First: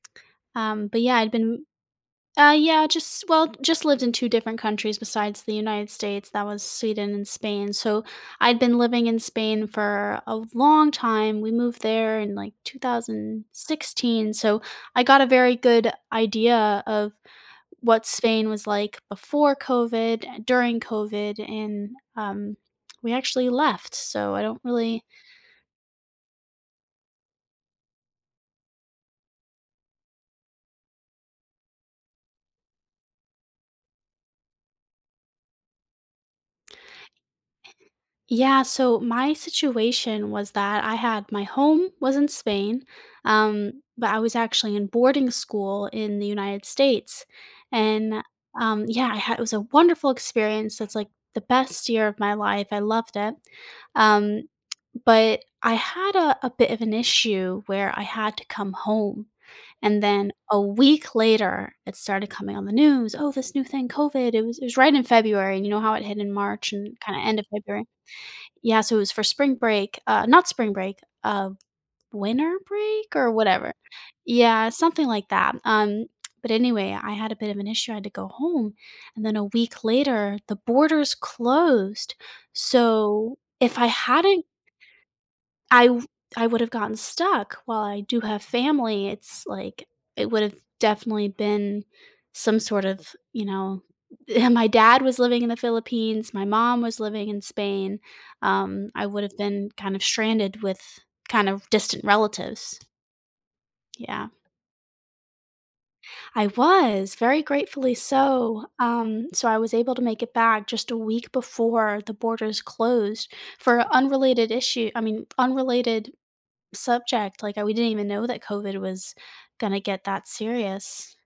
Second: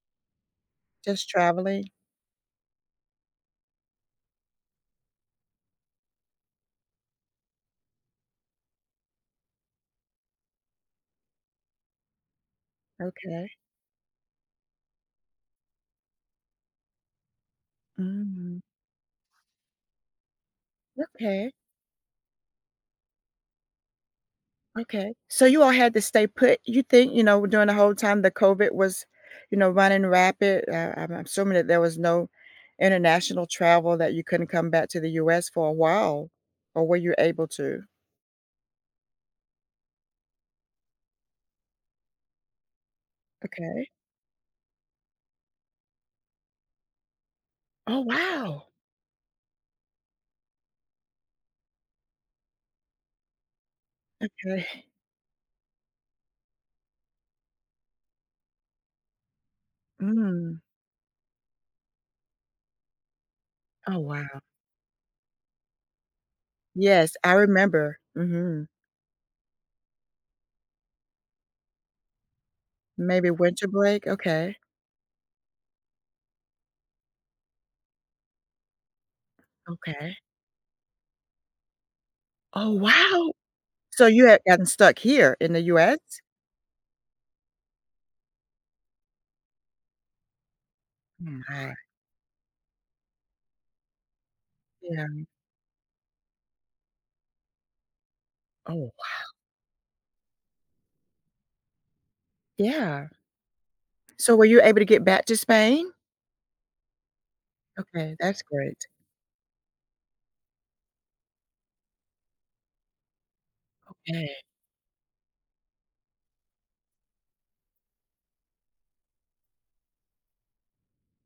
Um, but yeah, Just I've been traveling? uh, yeah, just well, just lived in two different countries besides the United States. That was Sweden and Spain. So I’d been living in Spain for a long time. We moved there in, like, two thousand Okay. sixteen, so I got a very good idea of what Spain Mm. was like before COVID, and during COVID, Okay. and, um, we actually left, so I don't really Okay. So you all had to stay put. You think you know, during the whole time the COVID was, you know, running rampant, uh, I'm I'm assuming that there was no international travel that you couldn't come back to the US for a while, or were you able to? Yeah, so my situation was that I had my home was in Spain, um, Okay. but I was actually in boarding school in the United States, Oh, and, wow. um, yeah, I had it was a wonderful experience. It's, like, the best year of my life. I loved it, um, Okay. but I had a a bit of an issue where I had to come home, and then a Mm. week later, it started coming on the news, "Oh, this new thing, Oh, COVID," wow. it was it was right in February, and you know how it hit in March and Yes, kinda I end of February. remember. Mhm. Yeah, so it was for spring break uh, not spring break, uh, winter break or Maybe winter whatever. break, okay. Yeah, something like that. Um, but anyway, I had a bit of an issue. I had to go home, and then a week Okay. later, the borders closed. Oh, wow. So if I So you had hadn't gotten stuck here in the I US? w I would have gotten stuck while I do have family, it's, like it would have definitely Oh, my. been some sort of, you know and my dad was Yeah. living in the Philippines, my mom was living in Spain, Oh, um, I wow. would've been kind of stranded with kind of distant relatives. Yeah. Yeah. So were you able to get back to Spain? I was, very gratefully Okay, that's so. great. Um, so I was able to make it back just a week before the borders closed for Okay. unrelated issue I mean, unrelated subject, like, we didn't even know that COVID was gonna get that serious.